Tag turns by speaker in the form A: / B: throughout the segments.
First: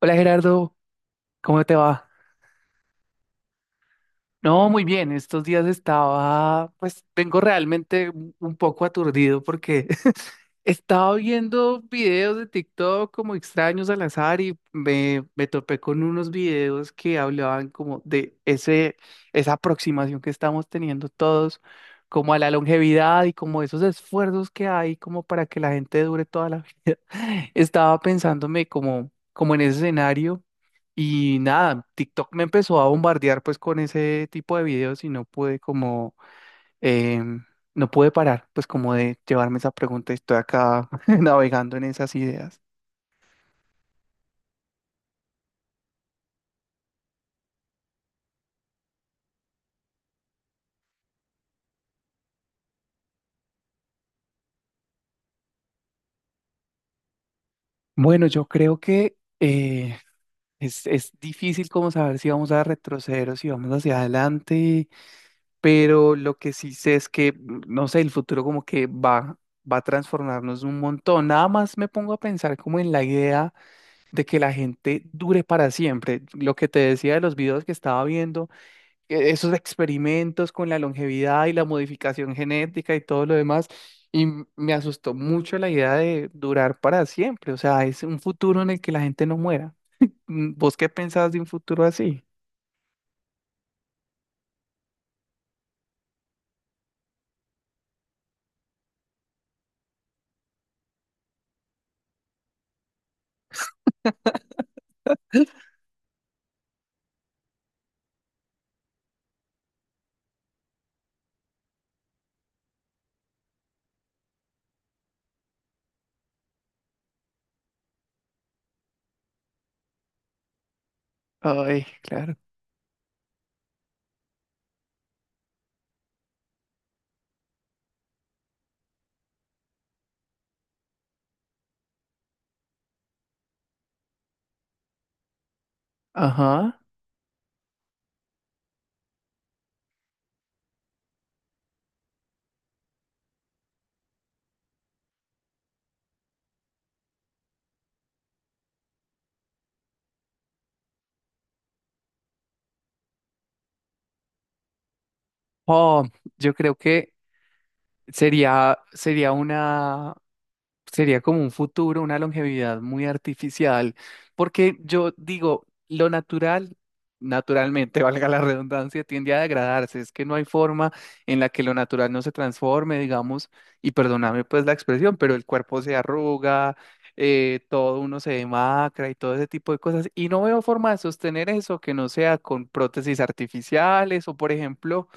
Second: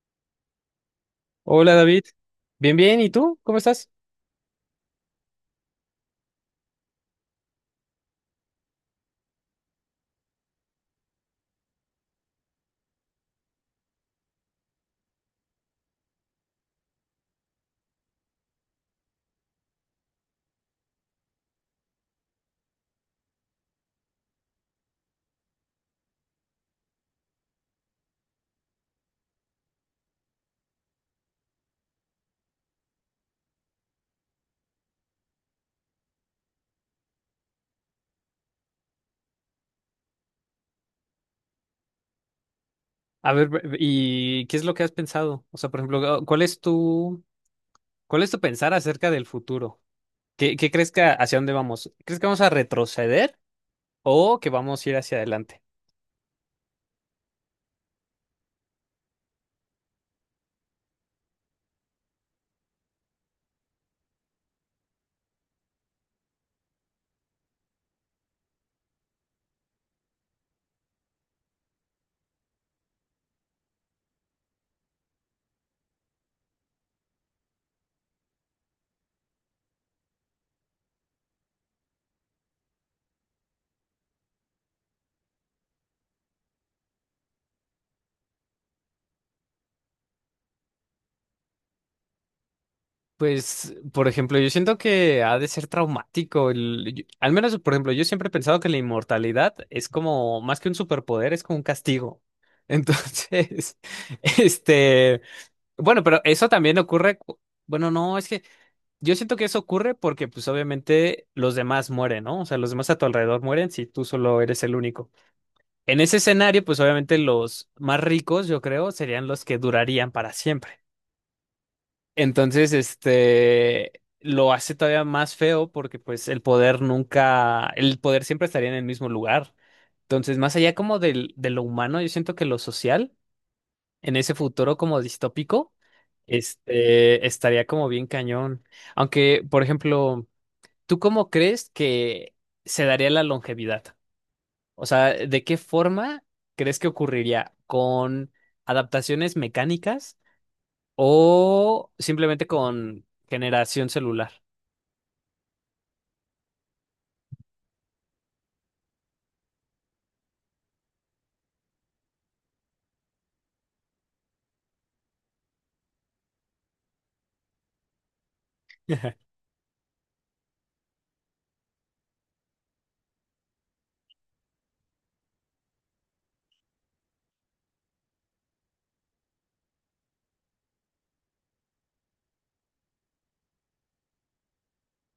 A: Hola Gerardo, ¿cómo
B: Hola
A: te
B: David,
A: va?
B: bien, bien, ¿y tú? ¿Cómo estás?
A: No, muy bien, estos días estaba, pues vengo realmente un poco aturdido porque estaba viendo videos de TikTok como extraños al azar y me topé con unos videos que hablaban como de ese, esa aproximación que estamos teniendo todos, como a la longevidad y como esos esfuerzos que hay como para que la gente dure toda la vida. Estaba pensándome como en ese escenario y nada, TikTok me empezó a bombardear pues con ese tipo de videos y em, no pude parar, pues como de llevarme esa pregunta y estoy acá navegando en esas ideas.
B: A ver, ¿y qué es lo que has pensado? O sea, por ejemplo, oh, ¿cuál es tu pensar acerca del futuro? ¿Qué crees que hacia dónde vamos? ¿Crees que vamos a retroceder o que vamos a ir hacia adelante?
A: Bueno, yo creo que es difícil como saber si vamos a retroceder o si vamos hacia adelante, pero lo que sí sé es que, no sé, el futuro como que va a transformarnos un montón. Nada más me pongo a pensar como en la idea de que la gente dure para siempre. Lo que te decía de los videos que estaba viendo. Esos experimentos con la longevidad y la modificación genética y todo lo demás. Y me asustó mucho la idea de durar para siempre. O sea, es un futuro en el que la gente no muera. ¿Vos qué pensás de un futuro así?
B: Pues, por ejemplo, yo siento que ha de ser traumático. Al menos, por ejemplo, yo siempre he pensado que la inmortalidad es como, más que un superpoder, es como un castigo. Entonces, este, bueno, pero eso también ocurre, bueno, no, es que. Yo siento que eso ocurre porque, pues, obviamente los demás mueren, ¿no? O sea, los demás a tu alrededor mueren si tú solo eres el único. En ese escenario, pues, obviamente los más ricos, yo creo, serían los que durarían para siempre.
A: Ay, claro.
B: Entonces, este, lo hace todavía más feo porque, pues, el poder nunca, el poder siempre estaría en el mismo lugar. Entonces, más allá como de lo humano, yo siento que lo social, en ese futuro como distópico,
A: Ajá.
B: este, estaría como bien cañón. Aunque, por ejemplo. ¿Tú cómo crees que se daría la longevidad? O sea, ¿de qué forma crees que ocurriría? ¿Con adaptaciones mecánicas o simplemente con generación celular?
A: Oh, yo creo que sería, sería una Sería como un futuro, una longevidad muy artificial, porque yo digo, lo natural, naturalmente, valga la redundancia, tiende a degradarse, es que no hay forma en la que lo natural no se transforme, digamos, y perdóname pues la expresión, pero el cuerpo se arruga, todo uno se demacra y todo ese tipo de cosas, y no veo forma de sostener eso que no sea con prótesis artificiales o, por ejemplo,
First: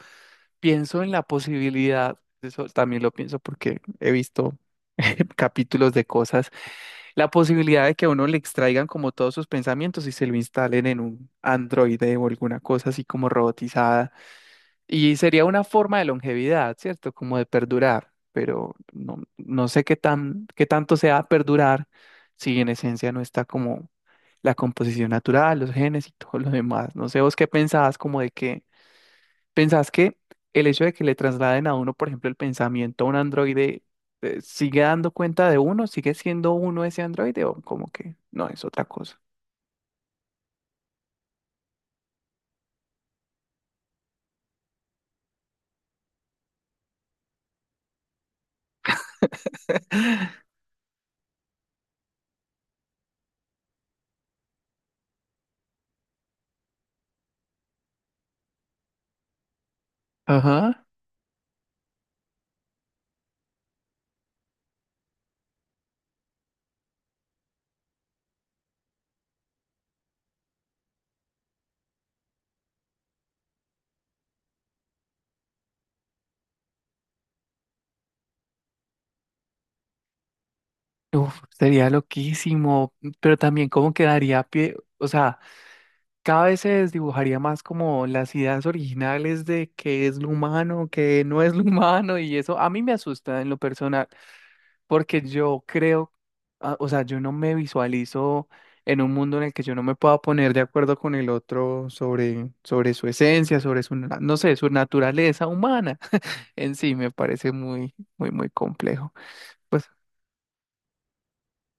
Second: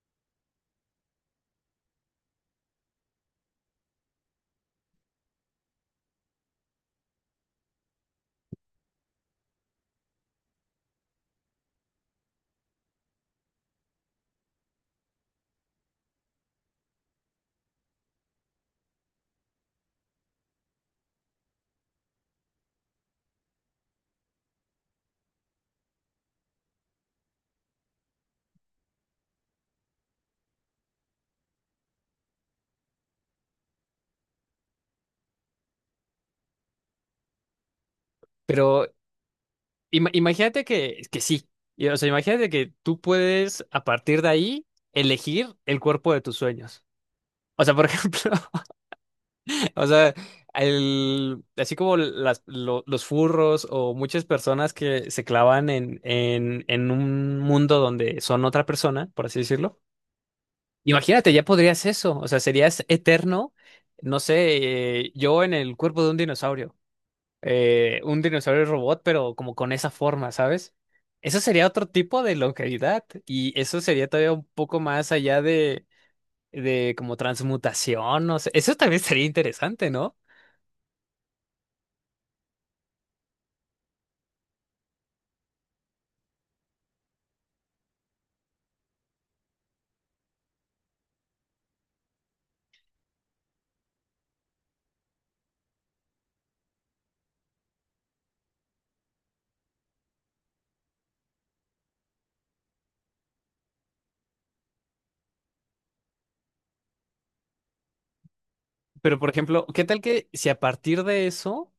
A: pienso en la posibilidad, eso también lo pienso porque he visto capítulos de cosas, la posibilidad de que a uno le extraigan como todos sus pensamientos y se lo instalen en un androide o alguna cosa así como robotizada. Y sería una forma de longevidad, ¿cierto? Como de perdurar, pero no sé qué tan, qué tanto sea perdurar si en esencia no está como la composición natural, los genes y todo lo demás. No sé vos qué pensabas como de que ¿pensás que el hecho de que le trasladen a uno, por ejemplo, el pensamiento a un androide, sigue dando cuenta de uno? ¿Sigue siendo uno ese androide o como que no es otra
B: Pero
A: cosa?
B: imagínate que sí. O sea, imagínate que tú puedes a partir de ahí elegir el cuerpo de tus sueños. O sea, por ejemplo, o sea, así como los furros o muchas personas que se clavan en un mundo donde son otra persona, por así decirlo.
A: Ajá.
B: Imagínate, ya podrías eso. O sea, serías eterno, no sé, yo en el cuerpo de un dinosaurio. Un dinosaurio robot, pero como con esa forma, ¿sabes? Eso sería otro tipo de longevidad y eso sería todavía un poco más allá de como transmutación, no sé. Eso también sería interesante, ¿no?
A: Uf, sería loquísimo, pero también como quedaría pie, o sea, cada vez se desdibujaría más como las ideas originales de qué es lo humano, qué no es lo humano y eso a mí me asusta en lo personal. Porque yo creo, ah, o sea, yo no me visualizo en un mundo en el que yo no me pueda poner de acuerdo con el otro sobre su esencia, sobre su, no sé, su naturaleza humana en sí, me parece muy, muy, muy complejo.
B: Pero, por ejemplo, ¿qué
A: Pues
B: tal que si a partir de eso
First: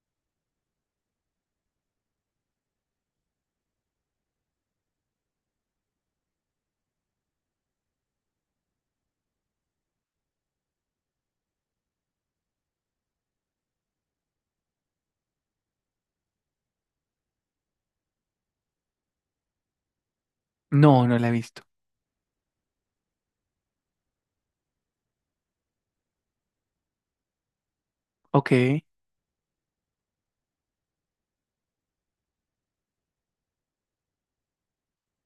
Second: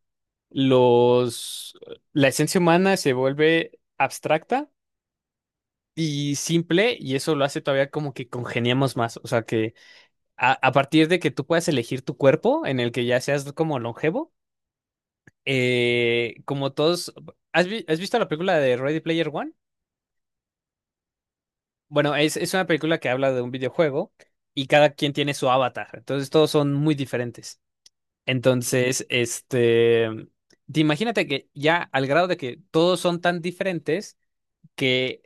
B: los la esencia humana se vuelve abstracta y simple y eso lo hace todavía como que congeniamos más? O sea, que a partir de que tú puedas elegir tu cuerpo en el que ya seas como longevo, como todos. ¿Has visto la película de Ready Player One?
A: no, no la he visto.
B: Bueno, es una película que habla de un videojuego y cada quien tiene su avatar, entonces todos son muy diferentes.
A: Ok,
B: Entonces, este, te imagínate que ya al grado de que todos son tan diferentes que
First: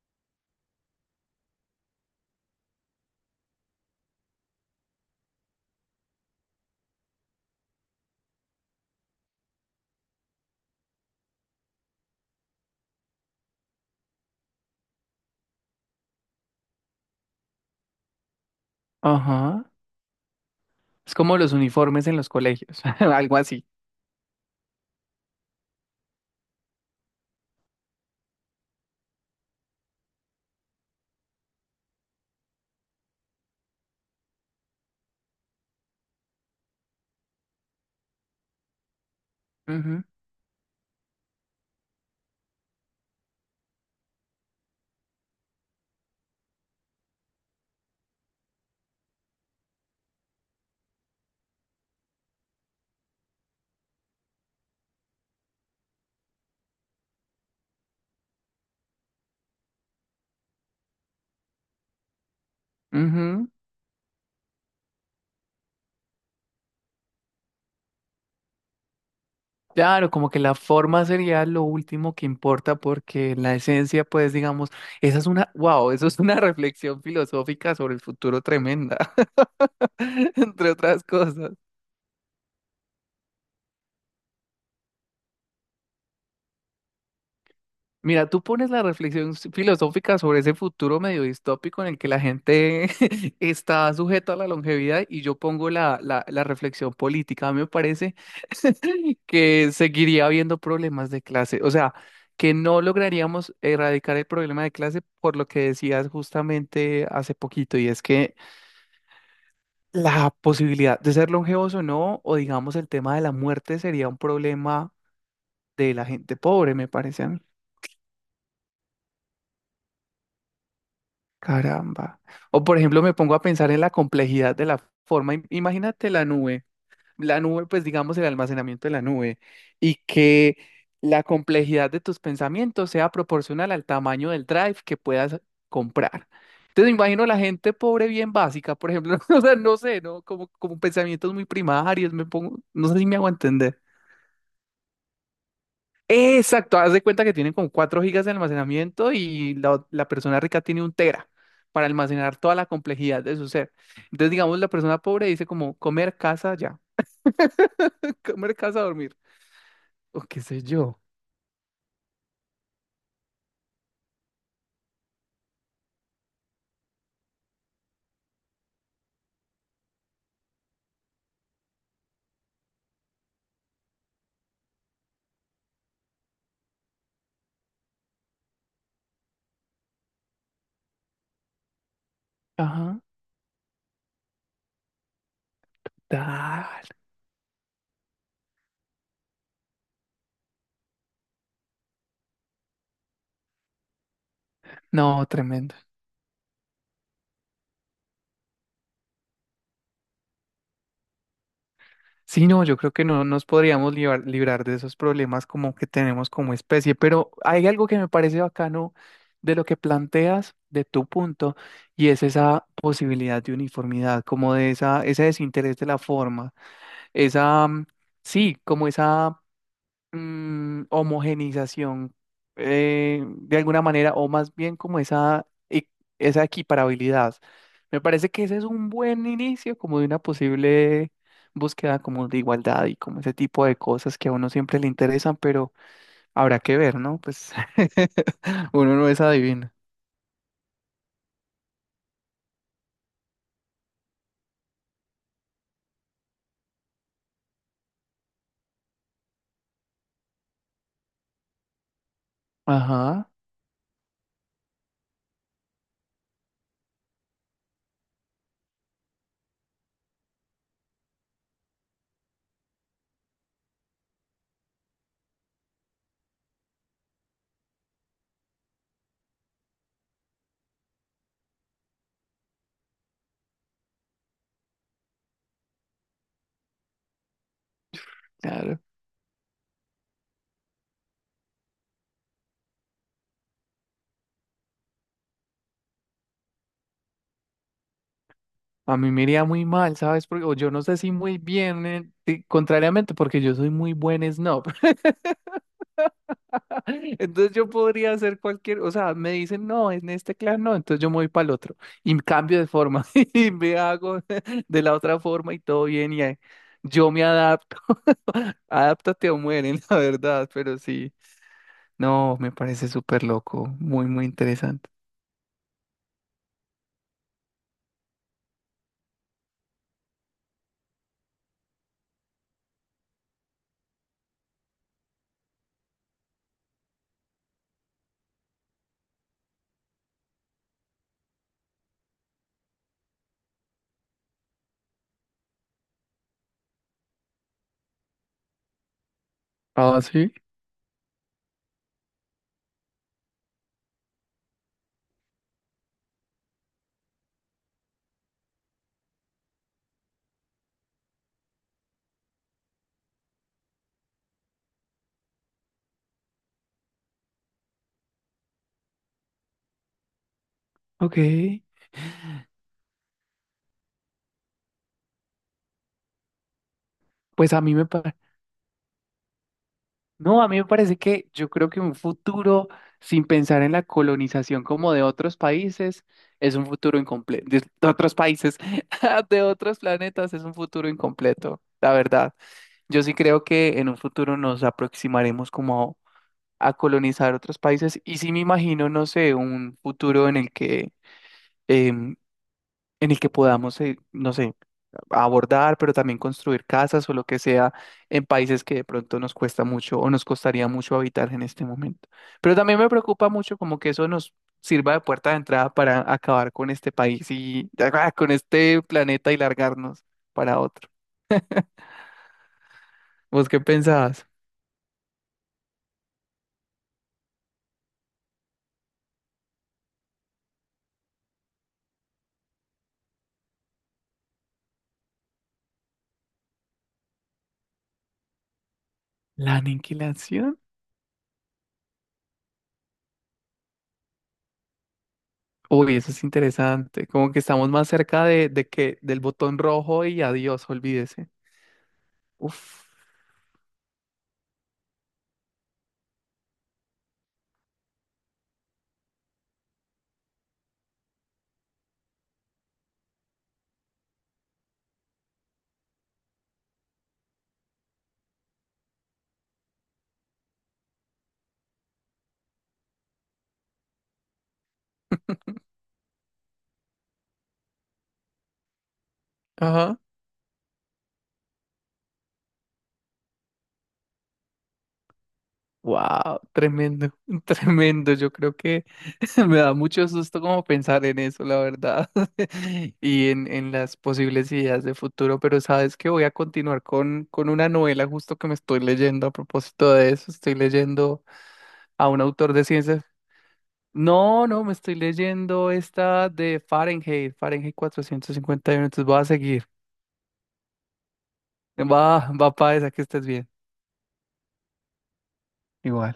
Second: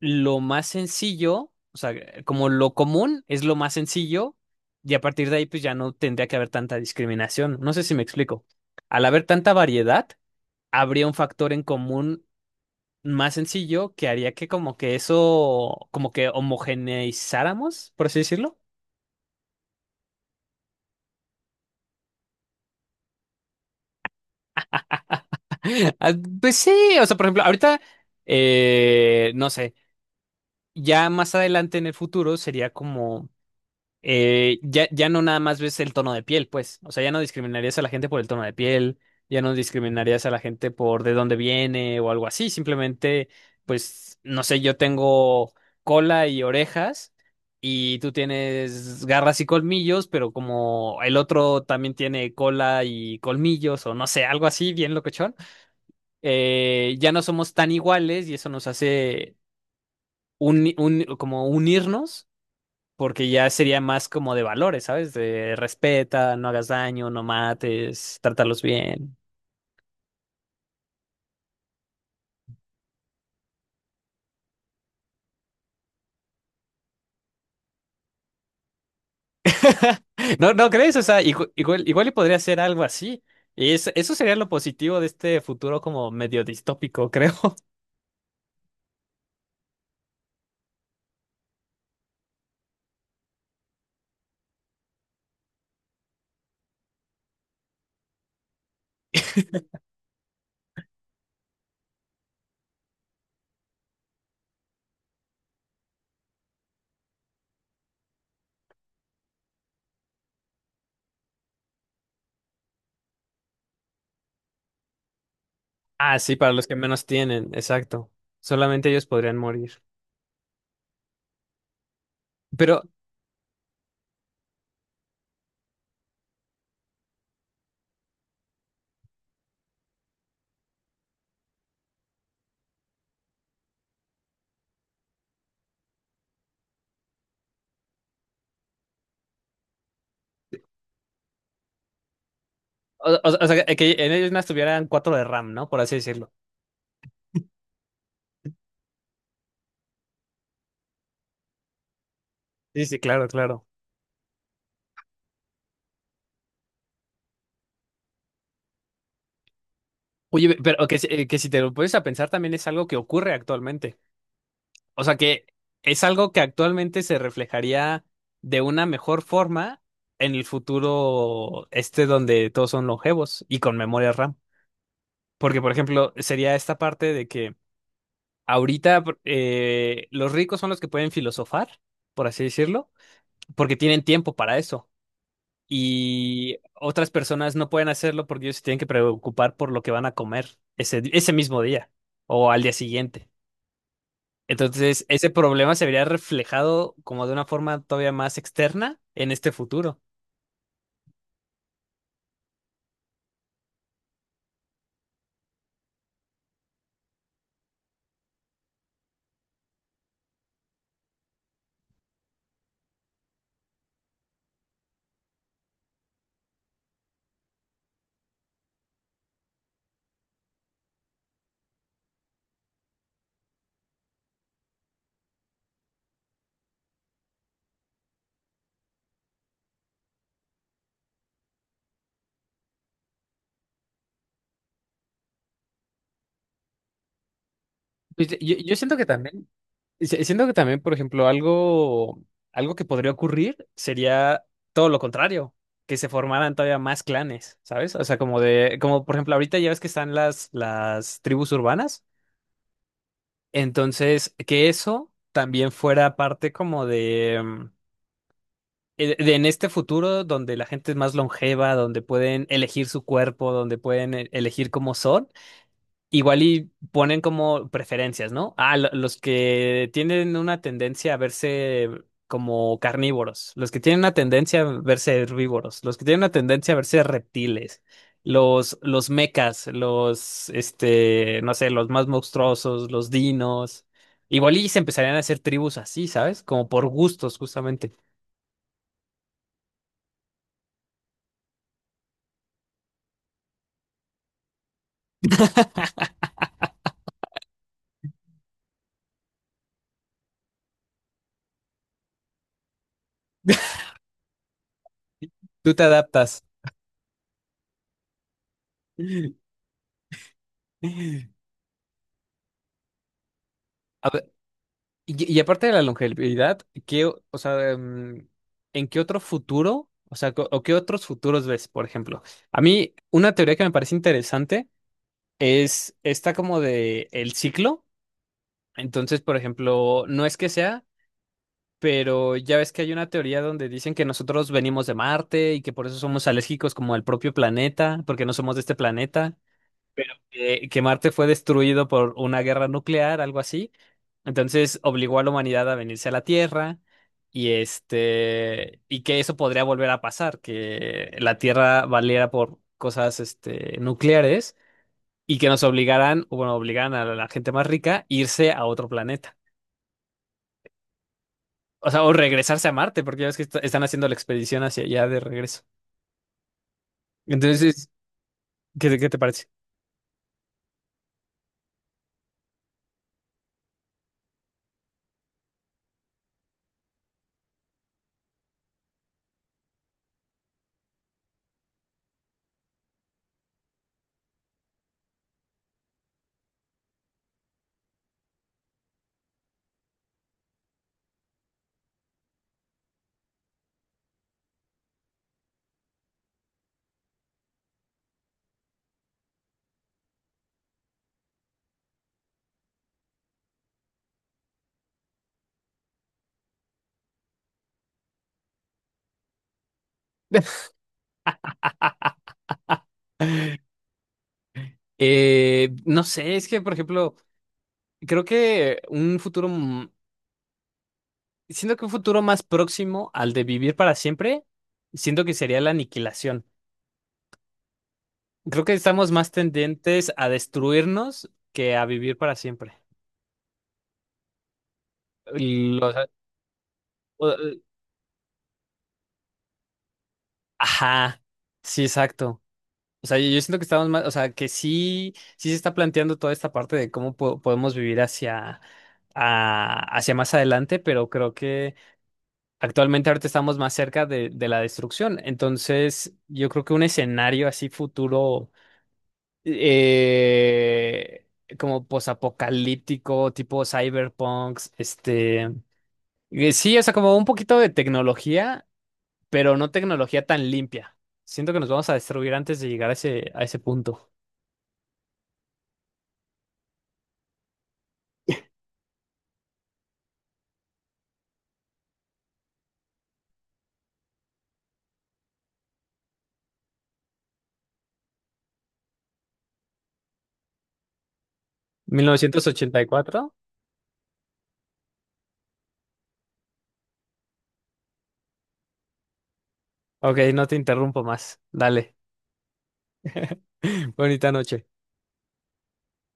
B: lo más sencillo, o sea, como lo común es lo más sencillo y a partir de ahí pues ya no tendría que haber tanta discriminación. No sé si me explico. Al haber tanta variedad, habría un factor en común más sencillo que haría que como que eso, como que homogeneizáramos, por así decirlo.
A: ajá. Es como los uniformes en los colegios, algo así.
B: Ah, pues sí, o sea, por ejemplo, ahorita, no sé. Ya más adelante en el futuro sería como, ya no nada más ves el tono de piel, pues, o sea, ya no discriminarías a la gente por el tono de piel, ya no
A: Ujú,
B: discriminarías a la gente por de dónde viene o algo así, simplemente, pues, no sé, yo tengo cola y orejas y tú tienes garras y colmillos, pero como el otro también tiene cola y colmillos o no sé, algo así, bien locochón, ya no somos tan iguales y eso nos hace. Como unirnos porque ya
A: ujú.
B: sería más como de valores, ¿sabes? De respeta, no hagas daño, no mates, trátalos bien.
A: Claro, como que la forma sería lo último que importa porque la esencia, pues digamos, esa es una, wow, eso es una reflexión filosófica sobre el futuro tremenda,
B: ¿No, no
A: entre
B: crees? O
A: otras
B: sea,
A: cosas.
B: igual, igual, y podría ser algo así. Y eso sería lo positivo de este futuro como medio distópico, creo.
A: Mira, tú pones la reflexión filosófica sobre ese futuro medio distópico en el que la gente está sujeta a la longevidad y yo pongo la reflexión política. A mí me parece que seguiría habiendo problemas de clase, o sea, que no lograríamos erradicar el problema de clase por lo que decías justamente hace poquito, y es que la posibilidad de ser longevos o no, o digamos el tema de la muerte sería un problema de la
B: Ah, sí,
A: gente
B: para los que
A: pobre, me
B: menos
A: parece.
B: tienen, exacto. Solamente ellos podrían morir.
A: Caramba. O por
B: Pero,
A: ejemplo, me pongo a pensar en la complejidad de la forma. Imagínate la nube, pues digamos el almacenamiento de la nube, y que la complejidad de tus pensamientos sea proporcional al tamaño del drive que puedas comprar. Entonces me imagino la gente pobre bien básica, por ejemplo, o sea, no sé, ¿no? Como, como pensamientos muy primarios, me pongo, no sé si me hago
B: o sea,
A: entender.
B: que en ellos no estuvieran cuatro de RAM, ¿no? Por así decirlo.
A: Exacto, haz de cuenta que tienen como 4 gigas de almacenamiento y la, la persona rica tiene un tera para almacenar toda la
B: Sí, sí,
A: complejidad
B: claro,
A: de su
B: claro.
A: ser. Entonces, digamos, la persona pobre dice como comer, casa, ya, comer, casa, dormir, o qué
B: Oye,
A: sé
B: pero que,
A: yo.
B: si- eh, que si te lo pones a pensar también es algo que ocurre actualmente. O sea que es algo que actualmente se reflejaría de una mejor forma en el futuro este donde todos son longevos y con memoria RAM. Porque, por ejemplo, sería esta parte de que ahorita los ricos son los que pueden filosofar, por así decirlo,
A: Ajá,
B: porque tienen tiempo para eso. Y
A: tal.
B: otras personas no pueden hacerlo porque ellos se tienen que preocupar por lo que van a comer ese mismo día o al día siguiente. Entonces,
A: No,
B: ese problema
A: tremendo.
B: se vería reflejado como de una forma todavía más externa en este futuro.
A: Sí, no, yo creo que no nos podríamos librar de esos problemas como que tenemos como especie, pero hay algo que me parece bacano de lo que planteas, de tu punto, y es esa posibilidad de uniformidad, como de esa, ese desinterés de la forma, esa, sí, como esa homogenización de alguna manera, o más bien como esa, esa equiparabilidad. Me parece que ese es un buen inicio como de una posible búsqueda como de igualdad y como ese tipo de cosas que a uno siempre le interesan, pero habrá que ver, ¿no? Pues
B: Pues, yo
A: uno
B: siento que
A: no es
B: también,
A: adivino.
B: siento que también, por ejemplo, algo que podría ocurrir sería todo lo contrario, que se formaran todavía más clanes, ¿sabes? O sea, como de, como por ejemplo, ahorita ya ves que están las tribus urbanas,
A: Ajá,
B: entonces que eso también fuera parte como en este futuro donde la gente es más longeva, donde pueden elegir su cuerpo, donde pueden elegir cómo son, igual y ponen como preferencias, ¿no? Ah, los que tienen una tendencia a verse como carnívoros, los que tienen una tendencia a verse herbívoros, los que tienen una tendencia a verse reptiles, los,
A: claro.
B: los mecas, este, no sé, los más monstruosos, los dinos. Igual y se empezarían a hacer tribus así, ¿sabes? Como por gustos, justamente.
A: A mí me iría muy mal, ¿sabes? Porque o yo no sé si muy bien, y contrariamente, porque yo soy muy buen snob. Entonces yo podría hacer cualquier, o sea, me dicen, no, en este clan no, entonces yo me voy para el otro y cambio de forma y me hago de la otra forma y
B: Tú te
A: todo bien y ahí
B: adaptas.
A: yo me adapto. Adáptate o
B: A
A: mueren, la verdad, pero sí, no, me parece súper loco, muy, muy
B: ver,
A: interesante.
B: y aparte de la longevidad, ¿qué, o sea, en qué otro futuro, o sea, o qué otros futuros ves, por ejemplo? A mí, una teoría que me parece interesante es esta como de el ciclo. Entonces, por ejemplo, no es que sea, pero ya ves que hay una teoría donde dicen que nosotros venimos de Marte y que por eso somos alérgicos como al propio planeta, porque no somos de este planeta.
A: Ah, sí.
B: Que Marte fue destruido por una guerra nuclear, algo así. Entonces obligó a la humanidad a venirse a la Tierra y este y que eso podría volver a pasar, que la Tierra valiera por cosas este nucleares y que nos obligaran, o bueno, obligaran a la gente más rica a irse a otro planeta.
A: Ok,
B: O sea, o regresarse a Marte, porque ya ves que están haciendo la expedición hacia allá de regreso.
A: pues a mí me
B: Entonces,
A: parece.
B: ¿qué te parece?
A: No, a mí me parece que yo creo que un futuro sin pensar en la colonización como de otros países es un futuro incompleto. De otros países, de otros planetas es un futuro incompleto, la verdad. Yo sí creo que en un futuro nos aproximaremos como a, colonizar otros países y sí me imagino, no sé, un futuro en el que, em, en el que podamos, no sé abordar, pero también construir casas o lo que sea en países que de pronto nos cuesta mucho o nos costaría mucho habitar en este momento. Pero también me preocupa mucho como que eso nos sirva de puerta de entrada para acabar con este país y con este planeta y largarnos para otro. ¿Vos qué pensabas?
B: No sé, es que, por ejemplo, creo que un futuro Siento que un futuro más próximo al de vivir para siempre, siento que sería la aniquilación. Creo que estamos más
A: ¿La
B: tendentes a
A: aniquilación?
B: destruirnos que a vivir para siempre. Lo-
A: Uy, eso es interesante. Como que
B: o-
A: estamos más cerca de que del botón rojo y adiós,
B: ajá,
A: olvídese.
B: sí, exacto.
A: Uf.
B: O sea, yo siento que estamos más, o sea, que sí, sí se está planteando toda esta parte de cómo podemos vivir hacia, hacia más adelante, pero creo que actualmente ahorita estamos más cerca de la destrucción. Entonces, yo creo que un escenario así futuro. eh, como posapocalíptico, tipo cyberpunks, este, sí, o sea, como un poquito de tecnología, pero no
A: Ajá.
B: tecnología tan limpia. Siento que nos vamos a destruir antes de llegar a ese punto.
A: Wow, tremendo, tremendo. Yo creo que me da mucho susto como pensar en eso, la verdad, y en las posibles ideas de futuro, pero sabes que voy a continuar con una novela justo que me estoy leyendo a propósito de eso. Estoy leyendo
B: mil
A: a un
B: novecientos
A: autor de
B: ochenta y
A: ciencias.
B: cuatro
A: No, no, me estoy leyendo esta de Fahrenheit 451. Entonces voy a seguir.
B: Ok, no te interrumpo más. Dale.
A: Va para esa que estés bien.
B: Bonita noche.
A: Igual.